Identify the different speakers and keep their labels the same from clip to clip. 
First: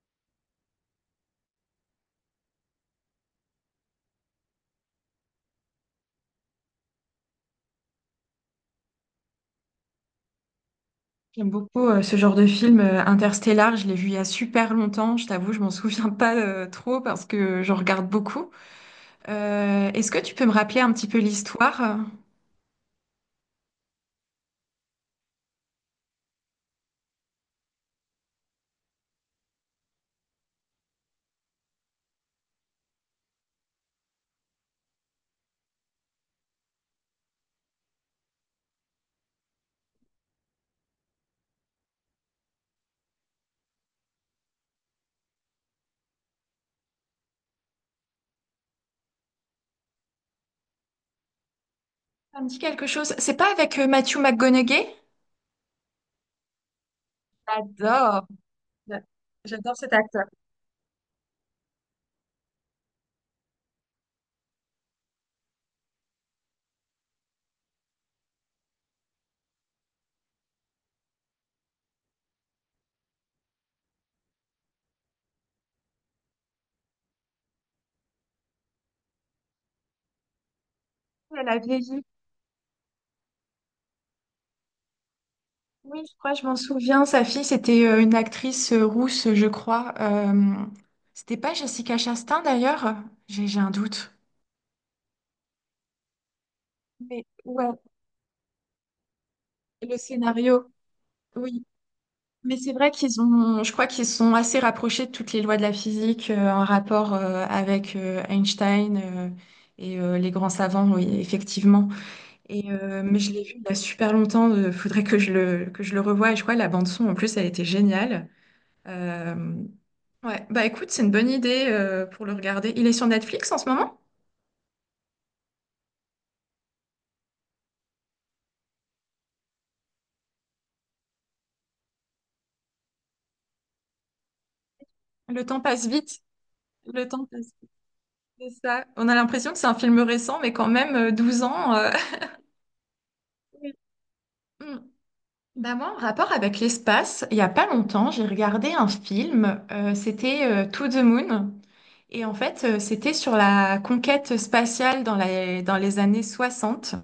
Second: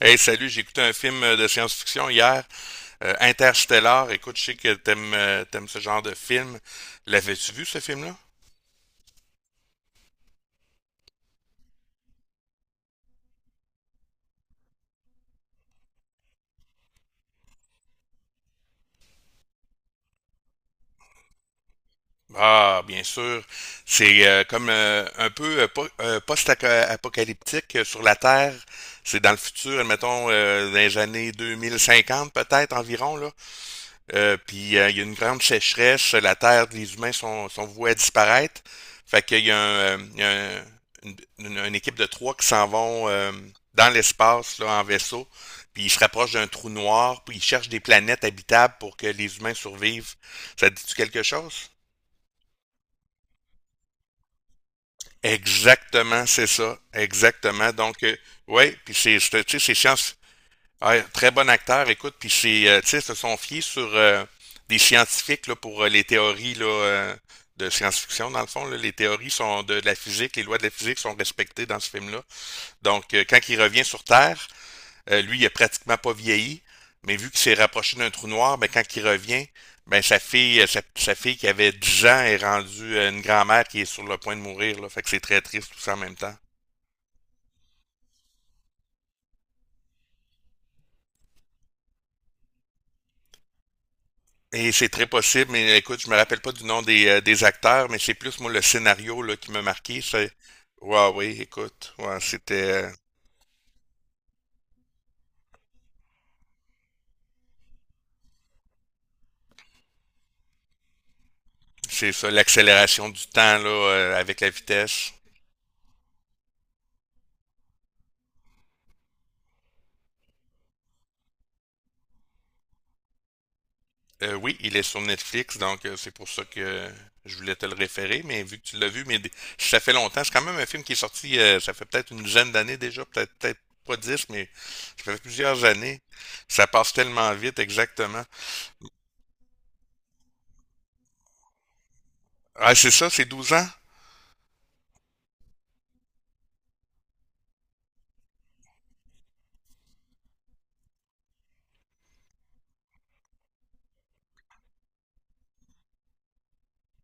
Speaker 1: Hey, salut, j'ai écouté un film de science-fiction hier, Interstellar. Écoute, je sais que t'aimes ce genre de film. L'avais-tu vu, ce film-là?
Speaker 2: J'aime beaucoup ce genre de film, Interstellar, je l'ai vu il y a super longtemps, je t'avoue, je m'en souviens pas trop parce que j'en regarde beaucoup. Est-ce que tu peux me rappeler un petit peu l'histoire?
Speaker 1: Ah, bien sûr. C'est comme un peu post-apocalyptique sur la Terre. C'est dans le futur, admettons, dans les années 2050, peut-être environ, là. Puis il y a une grande sécheresse, la terre, les humains sont voués à disparaître. Fait qu'il y a, un, une, une équipe de 3 qui s'en vont dans l'espace, là, en vaisseau. Puis ils se rapprochent d'un trou noir, puis ils cherchent des planètes habitables pour que les humains survivent. Ça te dit-tu quelque chose?
Speaker 2: Ça me dit quelque chose. C'est pas avec Matthew McConaughey?
Speaker 1: Exactement, c'est ça. Exactement. Donc,
Speaker 2: J'adore.
Speaker 1: ouais, puis
Speaker 2: J'a-
Speaker 1: tu sais,
Speaker 2: J'adore
Speaker 1: c'est
Speaker 2: cet
Speaker 1: science.
Speaker 2: acteur.
Speaker 1: Ouais, très bon acteur, écoute, puis c'est, tu sais, se sont fiés sur des scientifiques là, pour les théories là, de science-fiction, dans le fond. Là, les théories sont de la physique, les lois de la physique sont respectées dans ce film-là. Donc, quand il revient sur Terre, lui, il a pratiquement pas vieilli, mais vu qu'il s'est rapproché d'un trou noir, ben, quand il revient, ben, sa fille, sa fille qui
Speaker 2: Elle a
Speaker 1: avait
Speaker 2: vieilli.
Speaker 1: 10 ans est rendue une grand-mère qui est sur le point de mourir. Là, fait que c'est très triste tout ça en
Speaker 2: Oui, je
Speaker 1: même
Speaker 2: crois,
Speaker 1: temps.
Speaker 2: je m'en souviens. Sa fille, c'était une actrice rousse, je crois. C'était pas Jessica Chastain d'ailleurs? J'ai un doute.
Speaker 1: Et c'est très possible, mais écoute, je me rappelle pas du nom
Speaker 2: Mais
Speaker 1: des
Speaker 2: ouais,
Speaker 1: acteurs, mais c'est plus moi le scénario là, qui m'a
Speaker 2: le
Speaker 1: marqué. C'est
Speaker 2: scénario.
Speaker 1: ouais, oui,
Speaker 2: Oui.
Speaker 1: écoute, ouais,
Speaker 2: Mais c'est
Speaker 1: c'était
Speaker 2: vrai qu'ils ont, je crois qu'ils sont assez rapprochés de toutes les lois de la physique en rapport avec Einstein, et les grands savants, oui, effectivement.
Speaker 1: c'est ça,
Speaker 2: Et,
Speaker 1: l'accélération
Speaker 2: mais
Speaker 1: du
Speaker 2: je l'ai vu
Speaker 1: temps
Speaker 2: il
Speaker 1: là,
Speaker 2: y a super
Speaker 1: avec la
Speaker 2: longtemps, il faudrait
Speaker 1: vitesse.
Speaker 2: que je le revoie. Et je crois que la bande-son, en plus, elle était géniale. Euh, ouais, bah écoute, c'est une bonne idée pour le regarder. Il est sur Netflix en ce moment?
Speaker 1: Oui, il est sur Netflix, donc c'est pour ça que je voulais te le référer, mais vu que tu l'as vu, ça fait longtemps. C'est quand même un film qui est sorti, ça fait peut-être une dizaine d'années déjà, peut-être pas dix, mais ça fait
Speaker 2: Le temps
Speaker 1: plusieurs
Speaker 2: passe
Speaker 1: années.
Speaker 2: vite.
Speaker 1: Ça passe
Speaker 2: Le temps
Speaker 1: tellement
Speaker 2: passe
Speaker 1: vite,
Speaker 2: vite,
Speaker 1: exactement.
Speaker 2: c'est ça. On a l'impression que c'est un film récent, mais quand même, 12 ans.
Speaker 1: Ah, c'est ça, c'est 12 ans?
Speaker 2: Oui. Mm. Bah moi, en rapport avec l'espace, il y a pas longtemps, j'ai regardé un film, c'était To the Moon, et en fait, c'était sur la conquête spatiale dans dans les années 60.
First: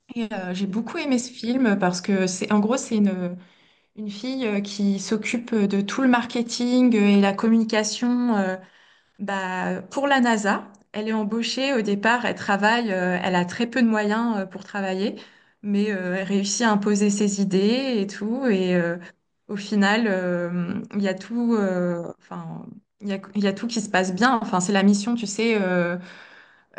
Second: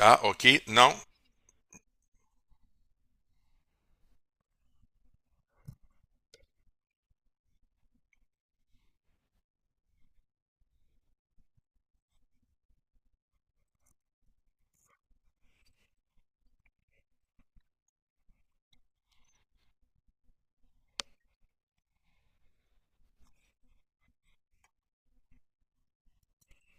Speaker 1: Ah,
Speaker 2: Et
Speaker 1: ok,
Speaker 2: j'ai
Speaker 1: non.
Speaker 2: beaucoup aimé ce film parce que c'est, en gros, c'est une fille qui s'occupe de tout le marketing et la communication, bah, pour la NASA, elle est embauchée au départ, elle travaille, elle a très peu de moyens pour travailler, mais elle réussit à imposer ses idées et tout. Et au final, il y a tout, enfin, il y a tout qui se passe bien. Enfin, c'est la mission, tu sais,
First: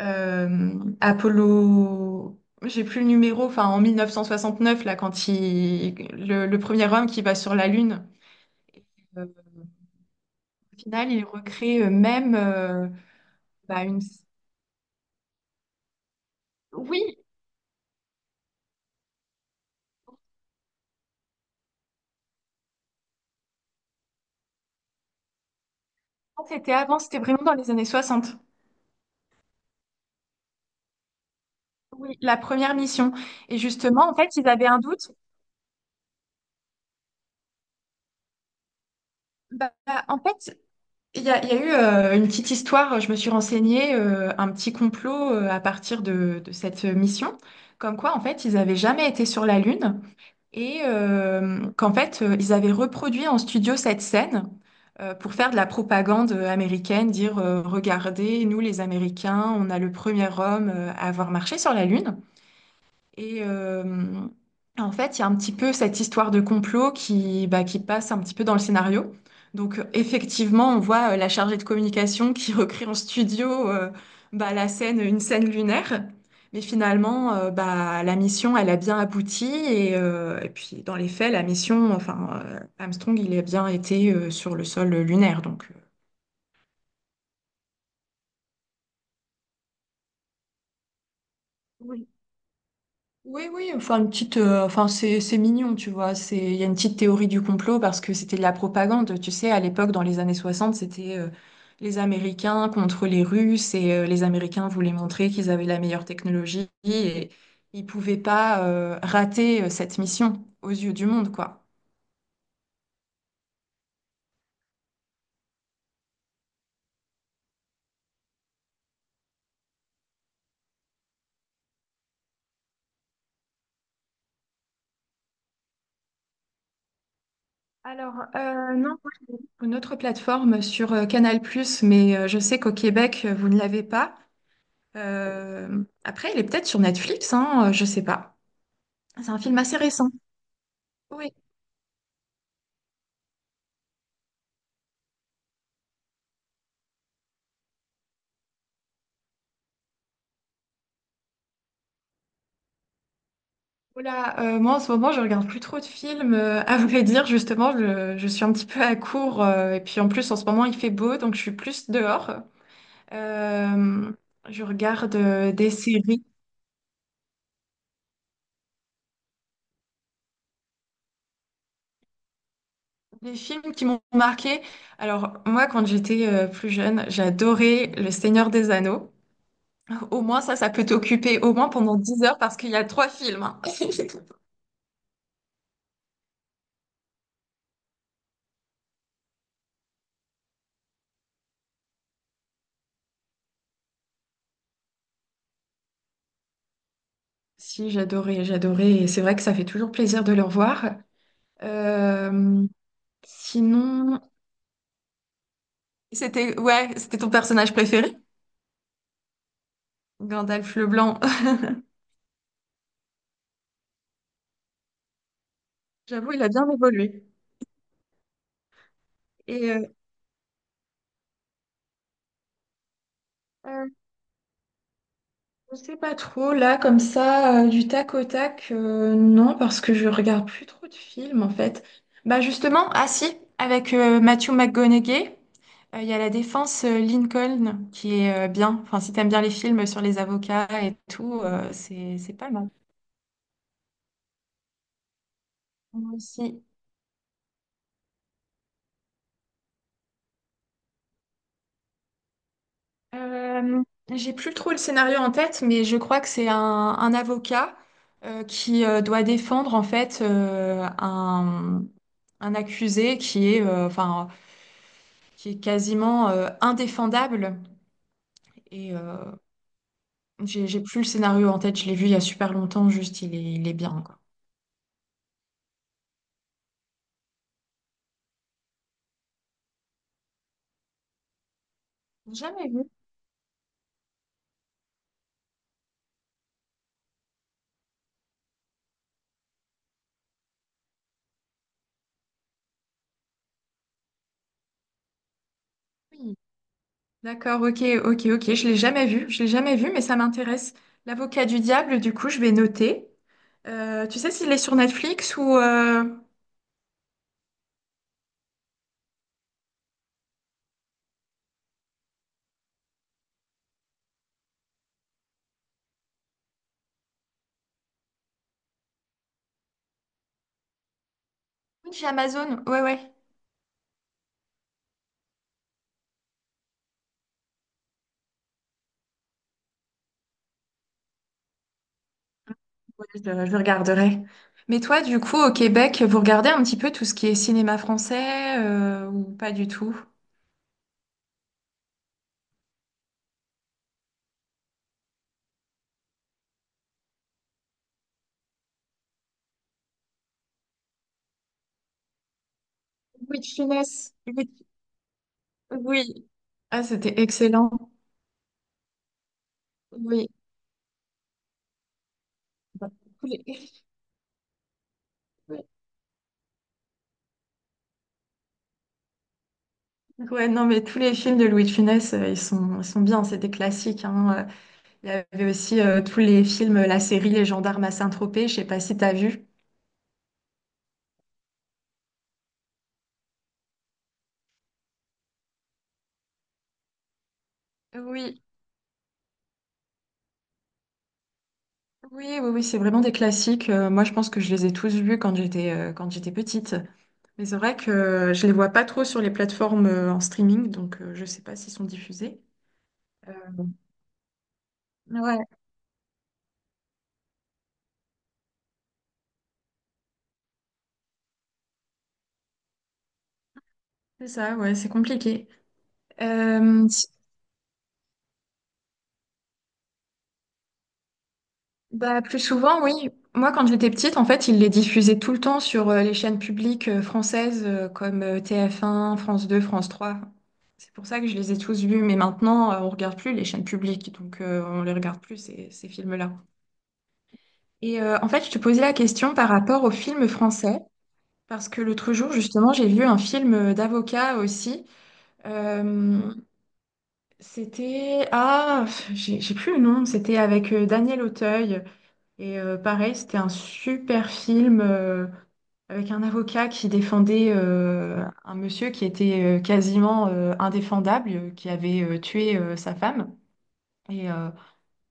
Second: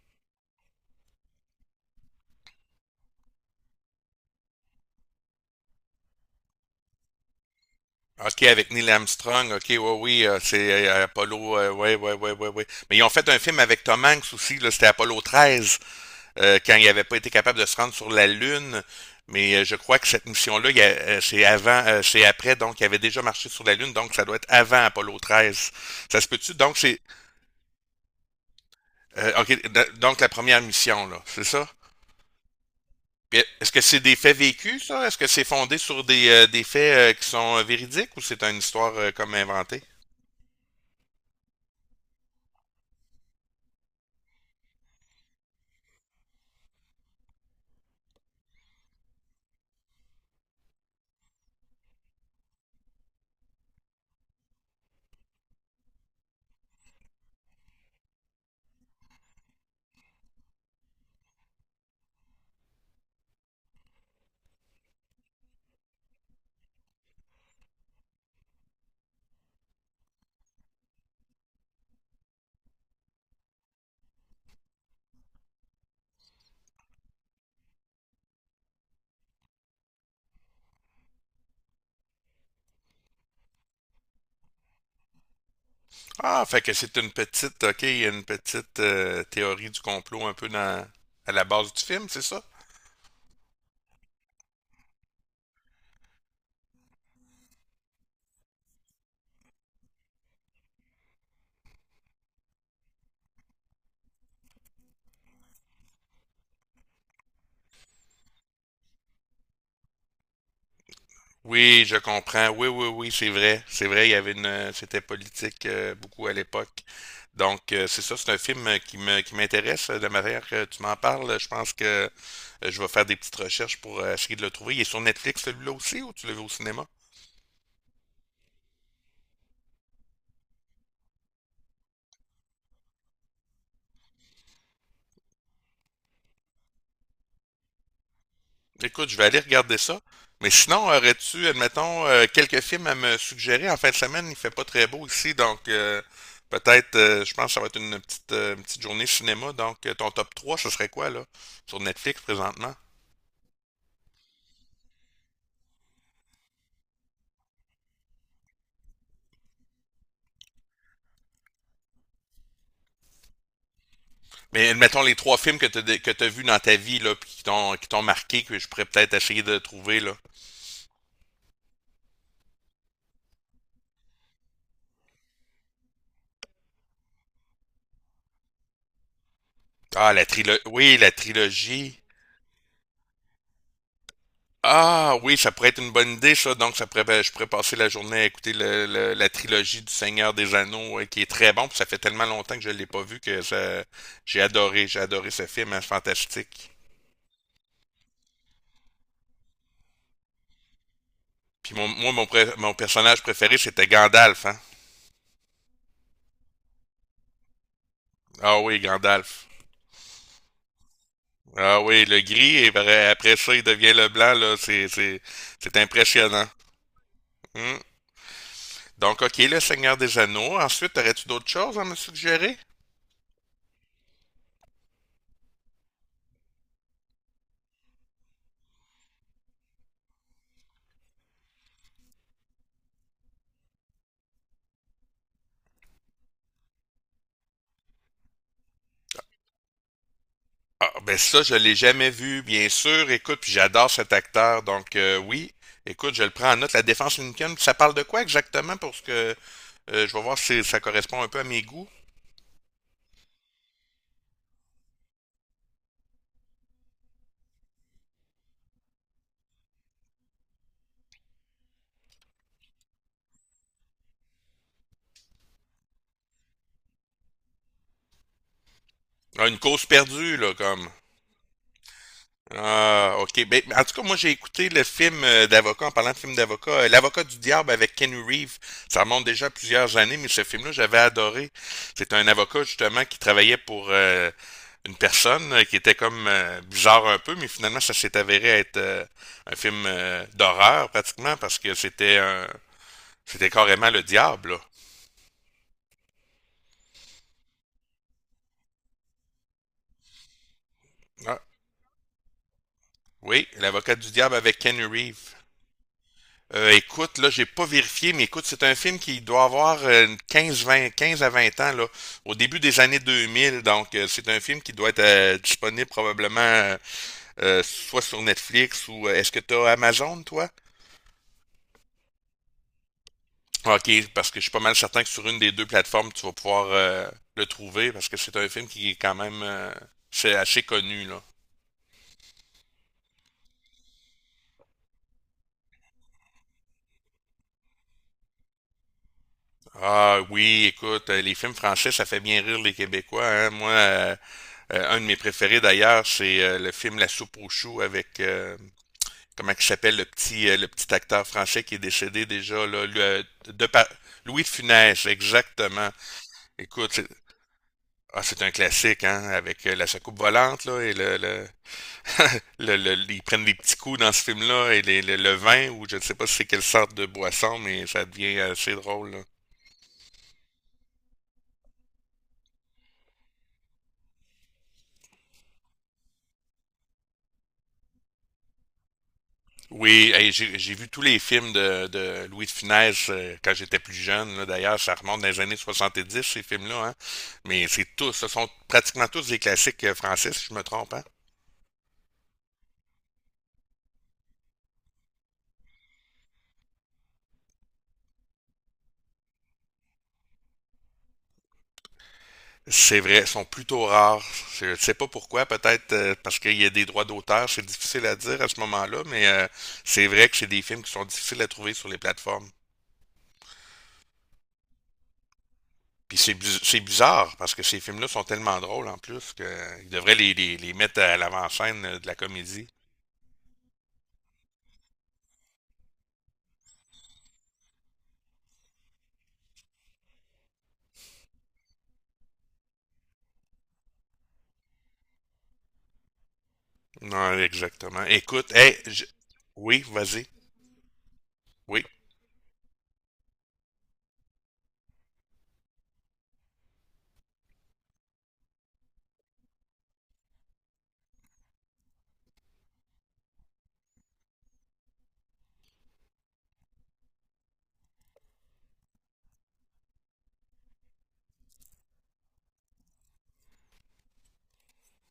Speaker 2: euh, Apollo, j'ai plus le numéro, enfin, en 1969, là, quand il, le premier homme qui va sur la Lune,
Speaker 1: OK, avec Neil
Speaker 2: euh,
Speaker 1: Armstrong, OK, ouais, oui,
Speaker 2: au
Speaker 1: c'est
Speaker 2: final, il
Speaker 1: Apollo,
Speaker 2: recrée,
Speaker 1: ouais, ouais, ouais,
Speaker 2: même
Speaker 1: ouais, ouais. Mais ils ont fait un film avec
Speaker 2: bah, une.
Speaker 1: Tom Hanks aussi, là, c'était Apollo 13, quand il
Speaker 2: Oui,
Speaker 1: n'avait pas été capable de se rendre sur la Lune. Mais je crois que cette mission-là, c'est avant, c'est après, donc il avait déjà marché sur la Lune, donc ça doit être avant Apollo 13. Ça se peut-tu?
Speaker 2: c'était
Speaker 1: Donc
Speaker 2: avant,
Speaker 1: c'est,
Speaker 2: c'était vraiment dans les années 60.
Speaker 1: donc la première mission, là, c'est ça?
Speaker 2: Oui, la première mission.
Speaker 1: Puis,
Speaker 2: Et
Speaker 1: est-ce que c'est
Speaker 2: justement, en
Speaker 1: des
Speaker 2: fait,
Speaker 1: faits
Speaker 2: ils avaient un
Speaker 1: vécus, ça?
Speaker 2: doute.
Speaker 1: Est-ce que c'est fondé sur des faits qui sont véridiques ou c'est une histoire comme
Speaker 2: Bah,
Speaker 1: inventée?
Speaker 2: bah, en fait, il y a eu une petite histoire, je me suis renseignée, un petit complot à partir de cette mission, comme quoi, en fait, ils n'avaient jamais été sur la Lune et qu'en fait, ils avaient reproduit en studio cette scène pour faire de la propagande américaine, dire, regardez, nous, les Américains, on a le premier homme à avoir marché sur la Lune. Et en fait, il y a un petit peu cette histoire de complot qui, bah, qui passe un petit peu dans le scénario. Donc, effectivement, on voit la chargée de communication qui recrée en studio, bah, la scène, une scène lunaire. Mais finalement, bah, la mission, elle a bien abouti. Et puis, dans les faits, la mission, enfin, Armstrong, il a bien été sur le sol lunaire. Donc,
Speaker 1: Ah, fait que c'est une petite, ok, il y a une petite théorie du complot un peu dans, à la base du
Speaker 2: oui.
Speaker 1: film, c'est ça?
Speaker 2: Oui, oui, enfin une petite, enfin c'est mignon, tu vois. C'est il y a une petite théorie du complot parce que c'était de la propagande, tu sais. À l'époque, dans les années 60, c'était les Américains contre les Russes et les Américains voulaient montrer qu'ils avaient la meilleure technologie et ils pouvaient pas rater cette mission aux yeux du monde, quoi.
Speaker 1: Oui, je comprends. Oui, oui, oui, c'est vrai. C'est vrai, il y avait une, c'était politique beaucoup à l'époque. Donc, c'est ça, c'est un film qui m'intéresse. Euh, de manière que tu m'en parles, je pense que je vais faire des petites recherches pour essayer de le trouver. Il est sur Netflix, celui-là aussi, ou tu le vu au cinéma?
Speaker 2: Alors, non. Une autre plateforme sur Canal+, mais je sais qu'au Québec, vous ne l'avez pas. Après, il est peut-être sur Netflix, hein, je sais pas.
Speaker 1: Écoute, je vais
Speaker 2: C'est un
Speaker 1: aller
Speaker 2: film assez
Speaker 1: regarder ça.
Speaker 2: récent.
Speaker 1: Mais sinon,
Speaker 2: Oui,
Speaker 1: aurais-tu, admettons, quelques films à me suggérer? En fin de semaine, il fait pas très beau ici, donc peut-être, je pense que ça va être une petite journée cinéma. Donc, ton top 3, ce serait quoi, là, sur Netflix présentement?
Speaker 2: oula, moi en ce moment je regarde plus trop de films. À vrai dire, justement, je suis un petit peu à court. Et puis en plus en ce moment il fait beau, donc je suis plus dehors. Euh, je
Speaker 1: Mais admettons
Speaker 2: regarde
Speaker 1: les trois films
Speaker 2: des
Speaker 1: que
Speaker 2: séries,
Speaker 1: t'as vus dans ta vie, là, puis qui t'ont marqué, que je pourrais peut-être essayer de trouver, là.
Speaker 2: des films qui m'ont marqué. Alors moi quand j'étais plus jeune, j'adorais Le Seigneur des Anneaux.
Speaker 1: Ah,
Speaker 2: Au
Speaker 1: la
Speaker 2: moins ça,
Speaker 1: trilogie.
Speaker 2: ça peut
Speaker 1: Oui, la
Speaker 2: t'occuper au moins pendant
Speaker 1: trilogie.
Speaker 2: 10 heures parce qu'il y a 3 films, hein.
Speaker 1: Ah oui, ça pourrait être une bonne idée, ça. Donc, ça pourrait, ben, je pourrais passer la journée à écouter la trilogie du Seigneur des Anneaux, qui est très bon. Puis ça fait tellement longtemps que je l'ai pas vu que ça, j'ai adoré ce film, hein, c'est fantastique.
Speaker 2: Si, j'adorais. Et c'est vrai que ça fait toujours plaisir de le revoir.
Speaker 1: Puis
Speaker 2: Euh,
Speaker 1: mon personnage préféré, c'était
Speaker 2: sinon...
Speaker 1: Gandalf. Hein?
Speaker 2: C'était ouais, c'était ton personnage préféré?
Speaker 1: Ah oui, Gandalf.
Speaker 2: Gandalf le Blanc.
Speaker 1: Ah oui, le gris, après ça, il devient le blanc, là. C'est
Speaker 2: J'avoue, il
Speaker 1: impressionnant.
Speaker 2: a bien évolué.
Speaker 1: Hum. Donc, OK, le
Speaker 2: Et euh,
Speaker 1: Seigneur des Anneaux. Ensuite, aurais-tu d'autres choses à me suggérer?
Speaker 2: euh, je sais pas trop, là, comme ça, du tac au tac, non, parce que je regarde plus trop de films, en fait. Bah justement, ah si, avec Matthew McConaughey, il y a La Défense Lincoln, qui est bien. Enfin, si t'aimes bien les films sur les avocats
Speaker 1: Ah,
Speaker 2: et
Speaker 1: ben
Speaker 2: tout,
Speaker 1: ça, je l'ai jamais
Speaker 2: c'est
Speaker 1: vu,
Speaker 2: pas
Speaker 1: bien
Speaker 2: mal.
Speaker 1: sûr. Écoute, puis j'adore cet acteur, donc oui. Écoute,
Speaker 2: Moi
Speaker 1: je le prends en
Speaker 2: aussi.
Speaker 1: note. La défense Lincoln, ça parle de quoi exactement? Pour ce que je vais voir si ça correspond un peu à mes goûts.
Speaker 2: Euh, j'ai plus trop le scénario en tête, mais je crois que c'est un avocat qui doit défendre en fait un accusé qui est, enfin, qui est quasiment indéfendable. Et
Speaker 1: Ah, une cause perdue, là,
Speaker 2: j'ai
Speaker 1: comme.
Speaker 2: plus le scénario en tête, je l'ai vu il y a super longtemps,
Speaker 1: Ah,
Speaker 2: juste
Speaker 1: ok. Ben,
Speaker 2: il est
Speaker 1: en tout
Speaker 2: bien,
Speaker 1: cas, moi,
Speaker 2: quoi.
Speaker 1: j'ai écouté le film d'avocat, en parlant de film d'avocat, L'avocat du diable avec Ken Reeves. Ça remonte déjà à plusieurs années, mais ce film-là, j'avais adoré. C'est un avocat,
Speaker 2: Jamais vu.
Speaker 1: justement, qui travaillait pour une personne qui était comme bizarre un peu, mais finalement, ça s'est avéré être un film d'horreur, pratiquement, parce que c'était un... c'était carrément le diable, là.
Speaker 2: Oui. D'accord, ok, ok, ok, je l'ai jamais vu, je l'ai jamais vu, mais ça m'intéresse.
Speaker 1: Ah,
Speaker 2: L'avocat du diable, du coup, je vais noter.
Speaker 1: oui, L'avocat du
Speaker 2: Tu sais
Speaker 1: diable
Speaker 2: s'il est
Speaker 1: avec
Speaker 2: sur
Speaker 1: Ken Reeves.
Speaker 2: Netflix ou...
Speaker 1: Écoute, là, j'ai pas vérifié, mais écoute, c'est un film qui doit avoir 15, 20, 15 à 20 ans, là, au début des années 2000. Donc, c'est un film qui doit être disponible probablement soit sur Netflix ou est-ce que tu as Amazon, toi?
Speaker 2: Oui, j'ai Amazon, ouais, ouais.
Speaker 1: Ok, parce que je suis pas mal certain que sur une des deux plateformes, tu vas pouvoir le trouver parce que c'est un film qui est quand même c'est assez connu, là.
Speaker 2: Ouais, je regarderai. Mais toi, du coup, au Québec, vous regardez un petit peu tout ce qui est cinéma français ou pas du tout?
Speaker 1: Ah oui, écoute, les films français, ça fait bien rire les Québécois, hein. Moi, un de mes préférés d'ailleurs, c'est le film La soupe aux choux avec comment il s'appelle le petit acteur français qui est décédé déjà là, lui,
Speaker 2: Oui, de
Speaker 1: de Pa-
Speaker 2: finesse.
Speaker 1: Louis de
Speaker 2: Oui,
Speaker 1: Funès, exactement.
Speaker 2: oui, ah,
Speaker 1: Écoute, c'est
Speaker 2: c'était excellent.
Speaker 1: ah, c'est un classique, hein, avec la soucoupe
Speaker 2: Oui.
Speaker 1: volante là et ils
Speaker 2: Oui.
Speaker 1: prennent des petits coups dans ce film-là et le vin ou je ne sais pas si c'est quelle sorte de boisson, mais ça devient assez drôle.
Speaker 2: Ouais, non, mais tous les films de Louis de Funès, ils sont bien, c'est des classiques, hein. Il y avait aussi tous les films, la série Les Gendarmes à Saint-Tropez, je sais pas si t'as vu.
Speaker 1: Oui, hey, j'ai vu tous les films de Louis de Funès quand j'étais plus jeune. Là, d'ailleurs, ça remonte dans les années 70, ces films-là. Hein. Mais c'est tous, ce
Speaker 2: Oui.
Speaker 1: sont pratiquement tous des classiques français, si je me trompe. Hein.
Speaker 2: Oui, oui, oui, c'est vraiment des classiques. Moi, je pense que je les ai tous vus quand j'étais petite. Mais c'est vrai que je les vois pas trop sur les plateformes en streaming, donc je sais pas s'ils sont diffusés.
Speaker 1: C'est vrai, ils
Speaker 2: Euh,
Speaker 1: sont plutôt rares. Je ne sais pas
Speaker 2: ouais,
Speaker 1: pourquoi, peut-être parce qu'il y a des droits d'auteur, c'est difficile à dire à ce moment-là, mais c'est vrai que c'est des films qui sont difficiles à trouver sur les plateformes.
Speaker 2: c'est ça, ouais, c'est compliqué.
Speaker 1: Puis c'est
Speaker 2: Euh, si-
Speaker 1: bizarre, parce que ces films-là sont tellement drôles en plus qu'ils devraient les mettre à l'avant-scène de la
Speaker 2: bah, plus
Speaker 1: comédie.
Speaker 2: souvent, oui. Moi, quand j'étais petite, en fait, ils les diffusaient tout le temps sur les chaînes publiques françaises comme TF1, France 2, France 3. C'est pour ça que je les ai tous vus. Mais maintenant, on regarde plus les chaînes publiques, donc on les regarde plus, ces films-là.
Speaker 1: Non,
Speaker 2: Et
Speaker 1: exactement.
Speaker 2: en fait,
Speaker 1: Écoute,
Speaker 2: je te
Speaker 1: hey,
Speaker 2: posais la
Speaker 1: je-
Speaker 2: question par rapport
Speaker 1: oui,
Speaker 2: aux
Speaker 1: vas-y.
Speaker 2: films français. Parce que
Speaker 1: Oui.
Speaker 2: l'autre jour, justement, j'ai vu un film d'avocat aussi. Euh, c'était... Ah, j'ai plus le nom. C'était avec Daniel Auteuil. Et pareil, c'était un super film avec un avocat qui défendait un monsieur qui était quasiment indéfendable, qui avait tué sa femme. Et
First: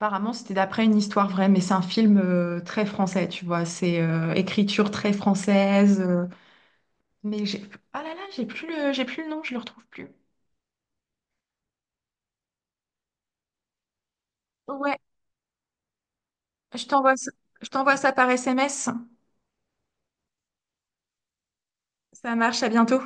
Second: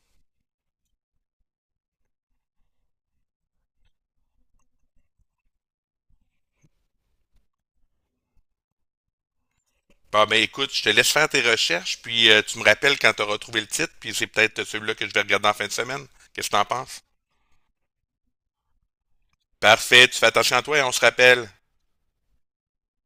Speaker 2: apparemment, c'était d'après une histoire vraie, mais c'est un film très français, tu vois. C'est écriture très française. Mais j'ai... ah là là, j'ai plus le nom, je le retrouve plus.
Speaker 1: Bon, ben écoute, je te laisse faire tes recherches, puis tu me rappelles quand tu auras trouvé le titre, puis c'est peut-être celui-là
Speaker 2: Ouais,
Speaker 1: que je vais regarder en fin de semaine. Qu'est-ce que t'en
Speaker 2: je
Speaker 1: penses?
Speaker 2: t'envoie ça, je t'envoie ça par SMS.
Speaker 1: Parfait, tu fais attention à toi et on se rappelle.
Speaker 2: Ça marche, à bientôt.